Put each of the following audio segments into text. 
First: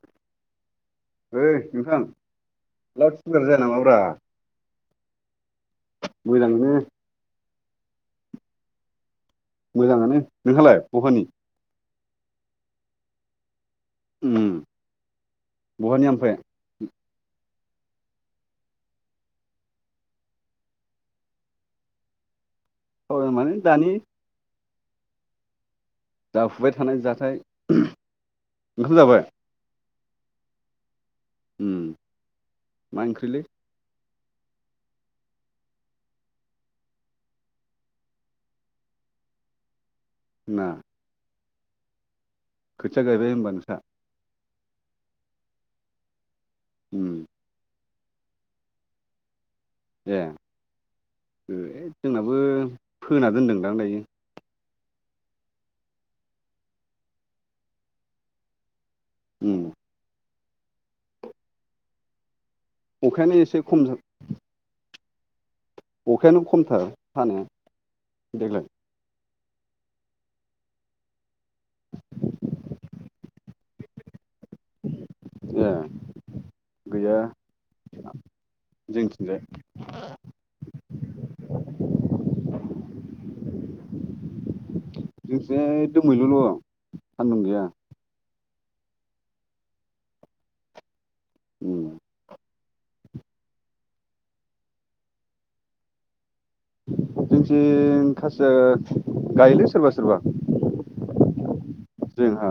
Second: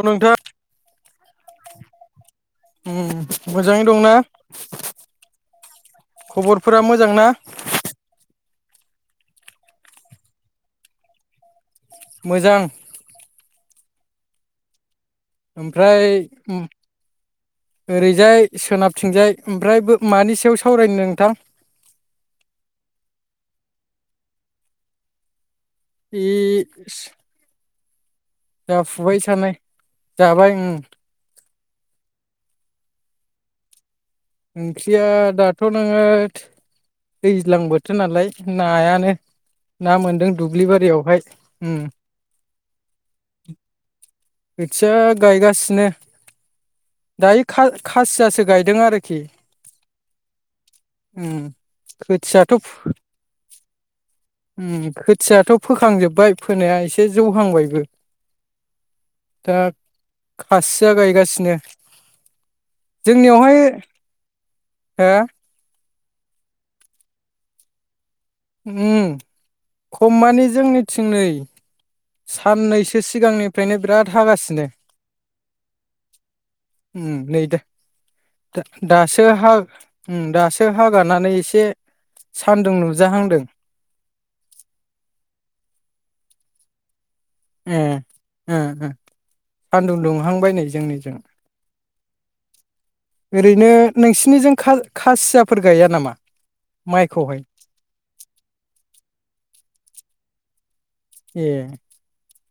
औ नोंथां ओइ नोंथां लाउड स्पिकार उम जाया मोजाङै नामाब्रा दंना मोजाङैनो खबरफोरा मोजां ना मोजाङानो नोंहालाय बहानि मोजां उम ओमफ्राय उम ओरैजाय सोनाबथिंजाय ओमफ्राय बो मानि सायाव सावरायनो नोंथां औ माने दानि जाफुबाय थानाय जाथाय [unintelligible] ओंखाम जाफुबाय जाबाय थानाय जाबाय उम मा ओंख्रिलै ओंख्रिया दाथ' नोङो थो दैज्लां बोथोर नालाय नायानो ना मोन्दों जोंना दुब्लि बारियावहाय उम खोथिया गायबाय होनबा नोंथां? खोथिया गायगासिनो। उम दायो खासियासो गायदों आरोखि। ए उम जोंनाबो खोथियाथ' फोना दोनदों दां दायो। उम खोथियाथ' फोखांजोबबाय फोनाया एसे जौहांबायबो। दा उम। खासिया गायगासिनो। अखायानो जोंनियावहाय एसे खम हो। अखायानो खमथार हानाया। देग्लाय उम खम मानि जोंनिथिं नै। साननैसो सिगांनिफ्रायनो बिराद हागासि ए। उम गैया नै दा। दासो जोंथिंजाय दासो हागानानै एसे। सान्दुं नुजाहांदों। [inaudible] सान्दुं गैया। हो हो सानदुं दुंहांबाय नै जोंनिजों। उम। ओरैनो नोंसिनिजों खा खासियाफोर गाया नामा? माइखौहाय जोंथिं खासिया गायोलै सोरबा सोरबा। ए जोंहा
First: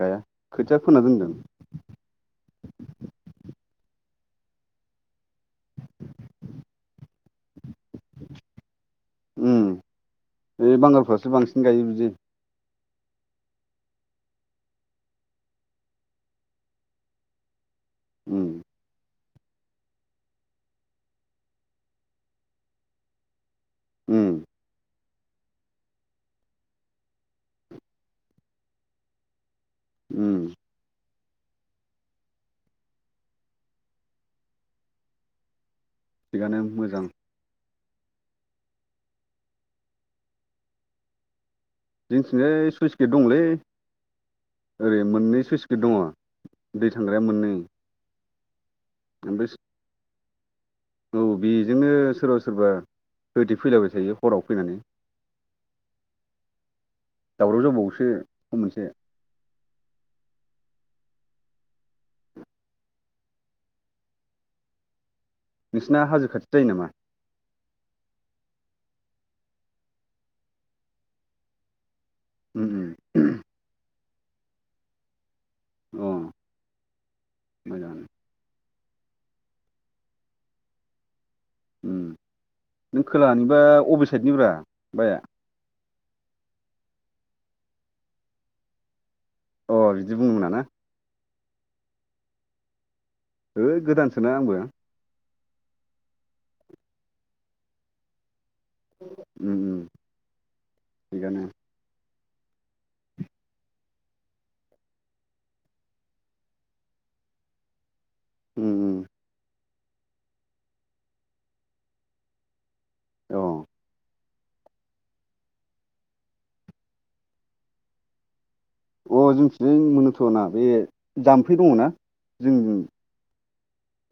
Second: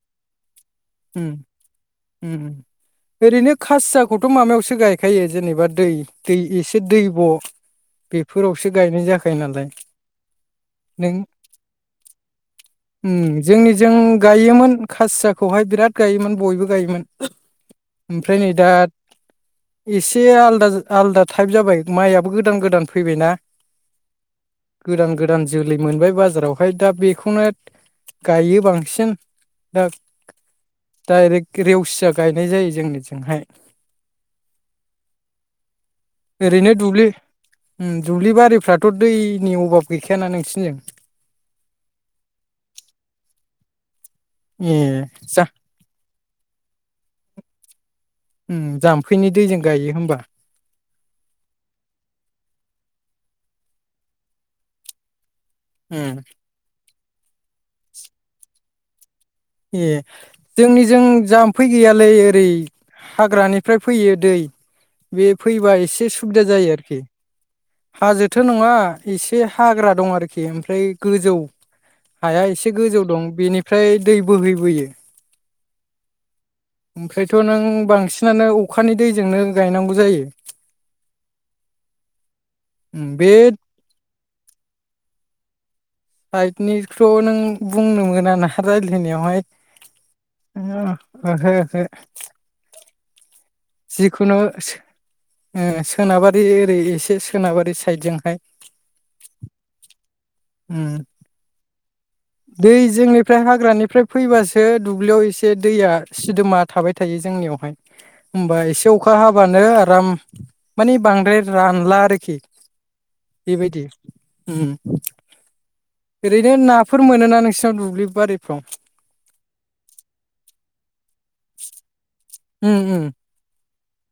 गाया। खोथिया फोना उम दोनदों उम ओरैनो खासियाखौथ' माबायावसो गायखायो जेनेबा दै दै एसे दैब'। बेफोरावसो गायनाय जाखायो उम नालाय। बे बांगालफ्रासो बांसिन गायो बिदि। जोंनि जों गायोमोन खासियाखौहाय बिराद गायोमोन बयबो गायोमोन। ओमफ्राय उम नै दा। एसे आलदा आलदा टाइप जाबाय माइआबो गोदान गोदान फैबायना। उम। गोदान गोदान जोलै मोनबाय बाजारावहाय दा बेखौनो गायो बांसिन। उम। डायरेक्ट रेवसिया गायनाय जायो जोंनिथिंहाय। थिगानो ओरैनो मोजां दुब्लि उम दुब्लिबारिफ्राथ' दैनि अभाब गैखायाना नोंसिनिजों? जोंथिंजाय सुइस गेट दंलै ए ओरै मोननै जा सुइस गेट दङ' दै थांग्राया मोननै। जाम्फैनि ओमफ्राय दैजों गायो होमबा। औ बेजोंनो सोरबा सोरबा होथे फैलाबाय थायो हराव फैनानै। उम। दावराव जाबावोसो सम मोनसे। ए जोंनिजों जाम्फै गैयालै ओरै। हाग्रानिफ्राय फैयो दै बे फैबा नोंसिना एसे हाजो सुबिदा खाथि जायो नामा आरोखि। हाजोथ' नङा एसे हाग्रा दं आरोखि ओमफ्राय गोजौ हाया उम एसे गोजौ दं उम बेनिफ्राय दै बोहैबोयो। अ ओमफ्रायथ' नों मोजाङानो बांसिनानो अखानि दैजोंनो गायनांगौ जायो। उम नों उम बे खोलाहानिबा अबे साइडनिब्रा बाया साइडनिथ' नों बुंनो मोना ना रायज्लायनायाव अ बिदि बुंनो मोना ना? ओहो ओहो है गोदानसोना जिखुनु आंबो ओ सोनाबारि ओरै एसे सोनाबारि साइदजोंहाय उम उम उम थिगानो दै जोंनिफ्राय हाग्रानिफ्राय फैबासो दुब्लियाव एसे दैया सिदोमा थाबाय थायो जोंनियावहाय होमबा उम एसे उम अखा हाबानो आरो आराम माने बांद्राय रानला आरोखि अ बेबायदि उम ओरैनो नाफोर मोनोना नोंसिनाव दुब्लि बारिफ्राव अ जोंथिजों मोनोथ'ना बे जाम्फै दङ ना उम उम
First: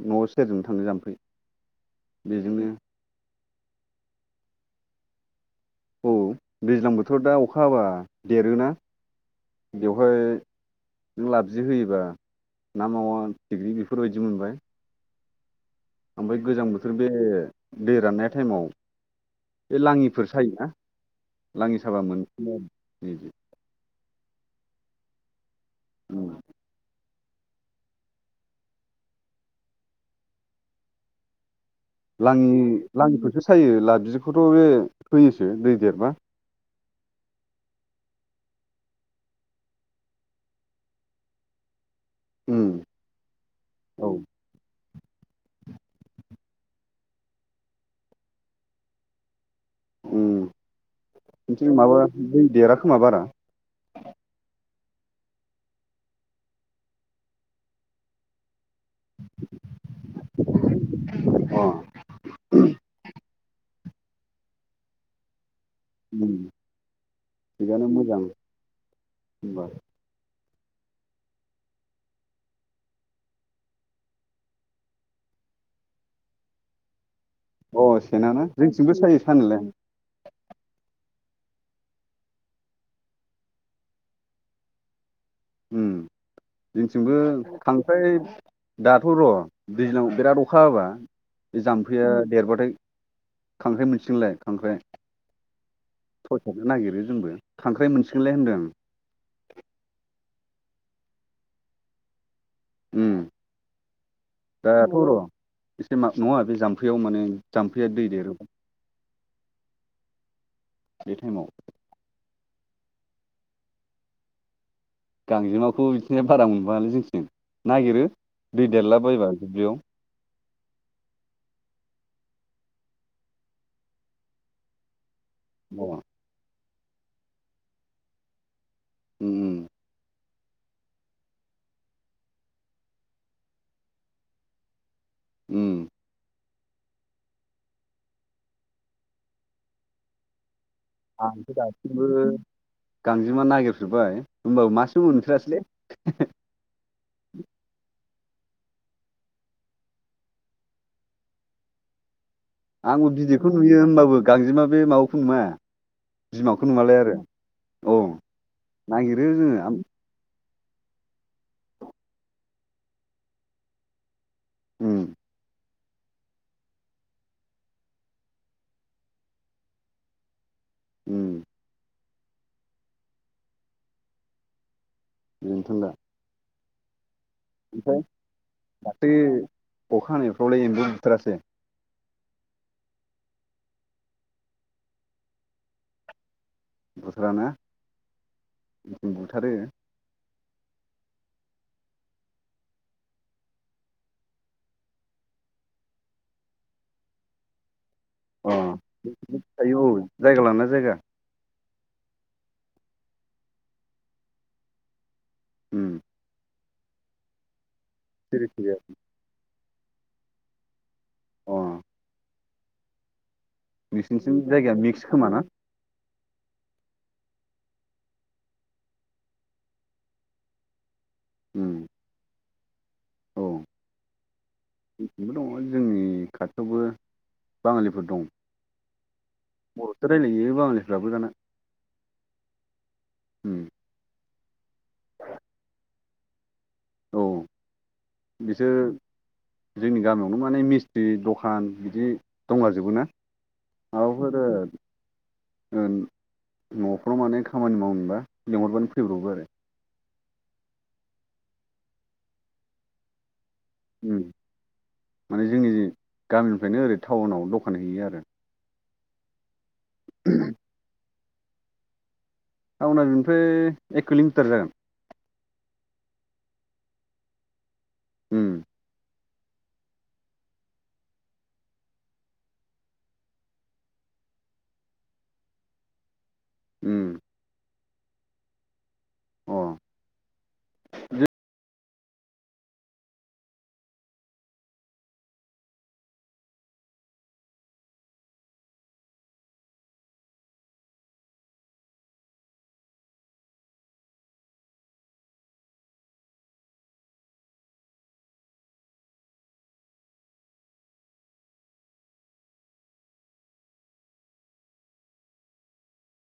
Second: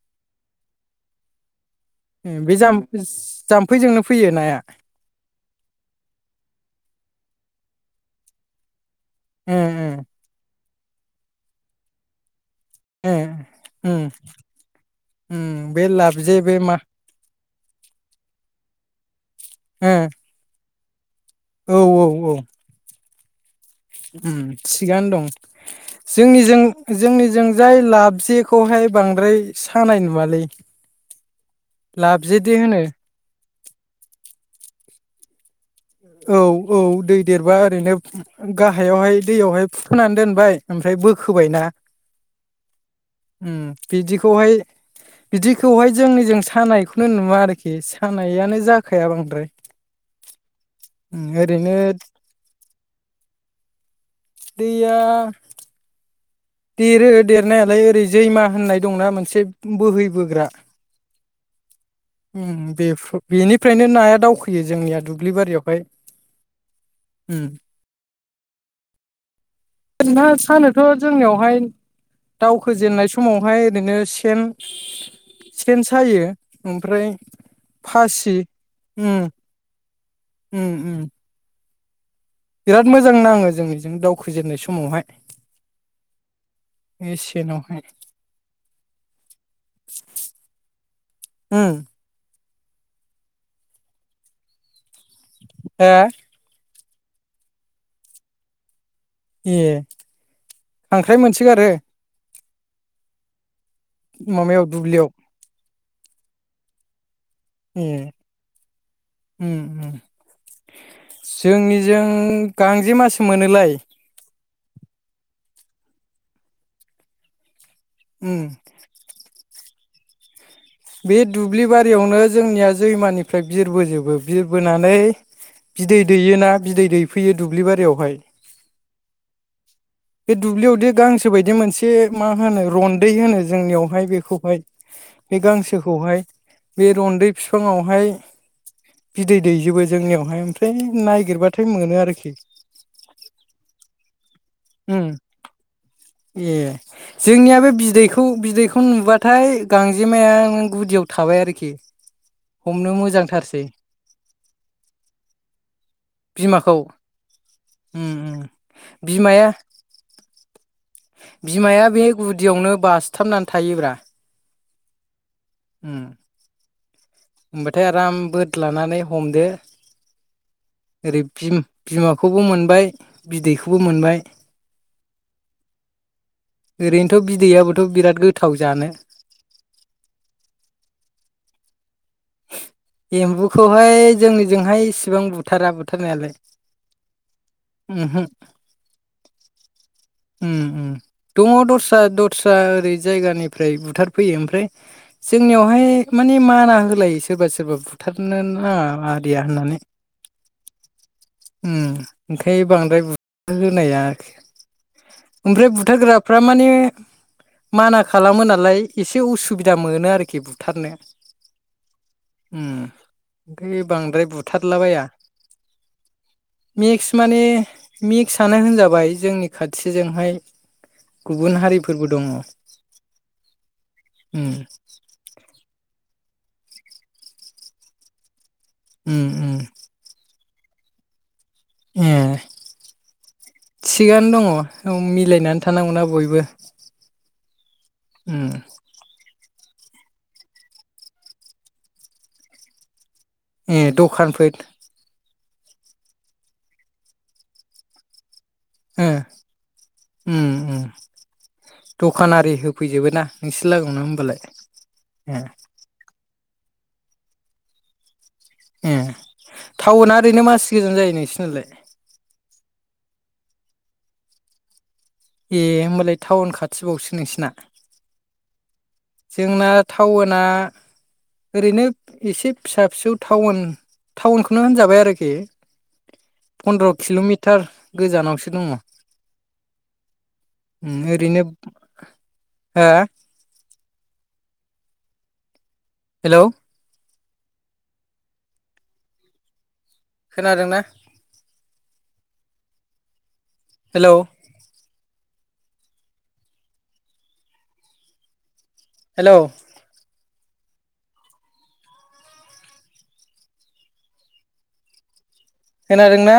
न'आव सेरजों थांनो जामफै बे जाय जाम्फैजोंनो फैयो नाया? औ दैज्लां बोथोराव दा अखा हाबा देरोना ओ ओ ओ बेवहाय नों लाब जे होयोबा ना मावा फिथिग्रि उम बेफोरबायदि मोनबाय उम बे लाबजे ओमफ्राय बे गोजां मा बोथोर बे दै राननाय टाइमाव बे लाङिफोर साया ओ औ लाङि औ साबा औ मोनो [unintelligible] उम थिगानो दं उम जोंनिजों जोंनिजों जाय लाब जेखौहाय बांद्राय सानाय नुवालै लाङि लाबजेदि होनो लाङिखौसो सायो लाब जेखौथ' बे होयोसो दै देरबा औ औ दै देरबा ओरैनो गाहायावहाय दैयावहाय फुथुनानै दोनबाय ओमफ्राय बोखोबायना उम उम औ बिदिखौहाय बिदिखौहाय जोंनि जों सानायखौनो नुवा आरोखि सानायानो जाखाया बांद्राय उम थि माबा जों देराखोमा बारा दैया देरो देरनायालाय ओरै जैमा होननाय दंना मोनसे बोहैबोग्रा अ उम बे बेनिफ्रायनो नाया दावखोयो जोंनिया दुब्लिबारियाव उम थिगानो मोजां होनबा ना सानोथ' जोंनियावहाय दावखोजेननाय समावहाय ओरैनो सेन सेन सायो ओमफ्राय अ फासि सेेनाना जोंथिंबो उम सायो सानोलाय उम उम बिराद मोजां नाङो जों बेजोंनो दावखोजेननाय समावहाय उम बे जोंथिंबो सेनावहाय खांख्राय दाथ' र' दैज्लाव बिराद अखा हाबा बे उम जाम्फैया देरबाथाय खांख्राइ मोनसिगोनलाय खांख्राइ ए थसाबनो नागिरो जोंबो खांख्राइ मोनसिगोनलाय होन्दों ए खांख्राइ मोनसोगारो उम माबायाव दाथ' दुब्लियाव र' एसे मा नंङा बे जाम्फैयाव माने ए जाम्फैया दै देरोब्ला उम उम बे टाइमाव जोंनिजों गांजेमासो मोनोलाय गांजेमाखौ बिथिंजाय बारा मोनबांङालै जोंनिथिं नागिरो उम दै देरला बायबा दुब्लियाव बे दुब्लि बारियावनो जोंनिया जैमानिफ्राय बिरबोजोबो बिरबोनानै अ बिदै दैयोना बिदै दैफैयो दुब्लि बारियावहाय उम उम बे दुब्लियावदि गांसो बायदि मोनसे मा होनो रन्दै होनो जोंनियावहाय बेखौहाय बे उम गांसोखौहाय बे रन्दै बिफायावहाय बिदै दैजोबो जोंनियावहाय ओमफ्राय आंथ नागिरबाथाय मोनो दासिमबो आरोखि गांजेमा नागिरफेरबाय होमबाबो मासो उम मोनफेरासैलै ए जोंनिया बे बिदै खौ बिदैखौ नुबाथाय गांजेमाया नों गुदियाव थाबाय आरोखि हमनो आंबो बिदैखौ मोजांथारसै नुयो होनबाबो गांजेमा बे माबाखौ नुवा बिमाखौ नुवालाय आरो औ उम उम नागिरो बिमाया जोङो बिमाया बे गुदियावनो बासथाबनानै थायोब्रा उम ओम होमबाथाय आराम बोदलानानै हमदो ओरै उम बिम बिमा खौबो मोनबाय बिदैखौबो मोनबाय बेनोथन दा ओरैन थ बिदैआबोथ ओमफ्राय बिराद गोथाव जानो दाख्लै अखा हानायफ्रावलाय एम्बु बुथारासै एम्बुखौहाय जोंनिजोंहाय इसेबां बुथारा बुथारनायालाय बुथारा ना उमहो बुथारो उम उम दङ दस्रा दस्रा ओरै जायगानिफ्राय बुथारफैयो ओमफ्राय जोंनियावहाय माने माना होलायो सोरबा सोरबा थारनो अ नाङा आरिया होननानै थायो औ जायगा लाना जायगा ओं ओंखाय बांद्राय बु थारहोनाया ओमफ्राय उम बुथारग्राफ्रा माने माना खालामो सिरि सिरि नालाय एसे उसुबि दा मोनो आरोखि बुथारनो अ ओम ओमफाय बांद्राय नोंसिनिथिं जायगाया मिक्स बुथारलाबाया खोमा ना मिक्स माने मिक्सानो होनजाबाय जोंनि खाथिजोंहाय गुबुन उम हारिफोरबो दङ औ उम जोंनिथिंबो दङ जोंनि खाथियावबो बाङालिफोर दं उम उम बरसो रायलायो बाङालिफ्राबो दाना ए उम थिगानो दङ मिलायनानै थानांगौ ना बयबो औ उम बिसोर जोंनि गामियावनो माने मिस्ट्रि दखान बिदि दंलाजोबो ना ए दखानफोर ओन नफ्राव माने खामानि मावनोबा लिंहरबानो ओ फैब्रबबो आरो उम ओम दखानारि होफैजोबो ना नोंसोर लागोयावनो उम होमबालाय माने ए जोंनि गामिनिफ्रायनो ओरै टाउनाव दखान हैयो आरो ए टाउनाआ ओरैनो मासि गोजान जायो नोंसिनालाय टाउना बिनिफ्राय एक किल मिटार जागोन ए होमबालाय टाउन खाथिबावसो नोंसिना उम जोंना टाउना ओरैनो एसे फिसा फिसौ टाउन टाउनखौनो होनजाबाय आरोखि पन्द्र' उम किल'मिटार गोजानावसो दङ अ उम ओरैनो हो? हेल'। खोनादोंना? हेल'। हेल'। खोनादोंना?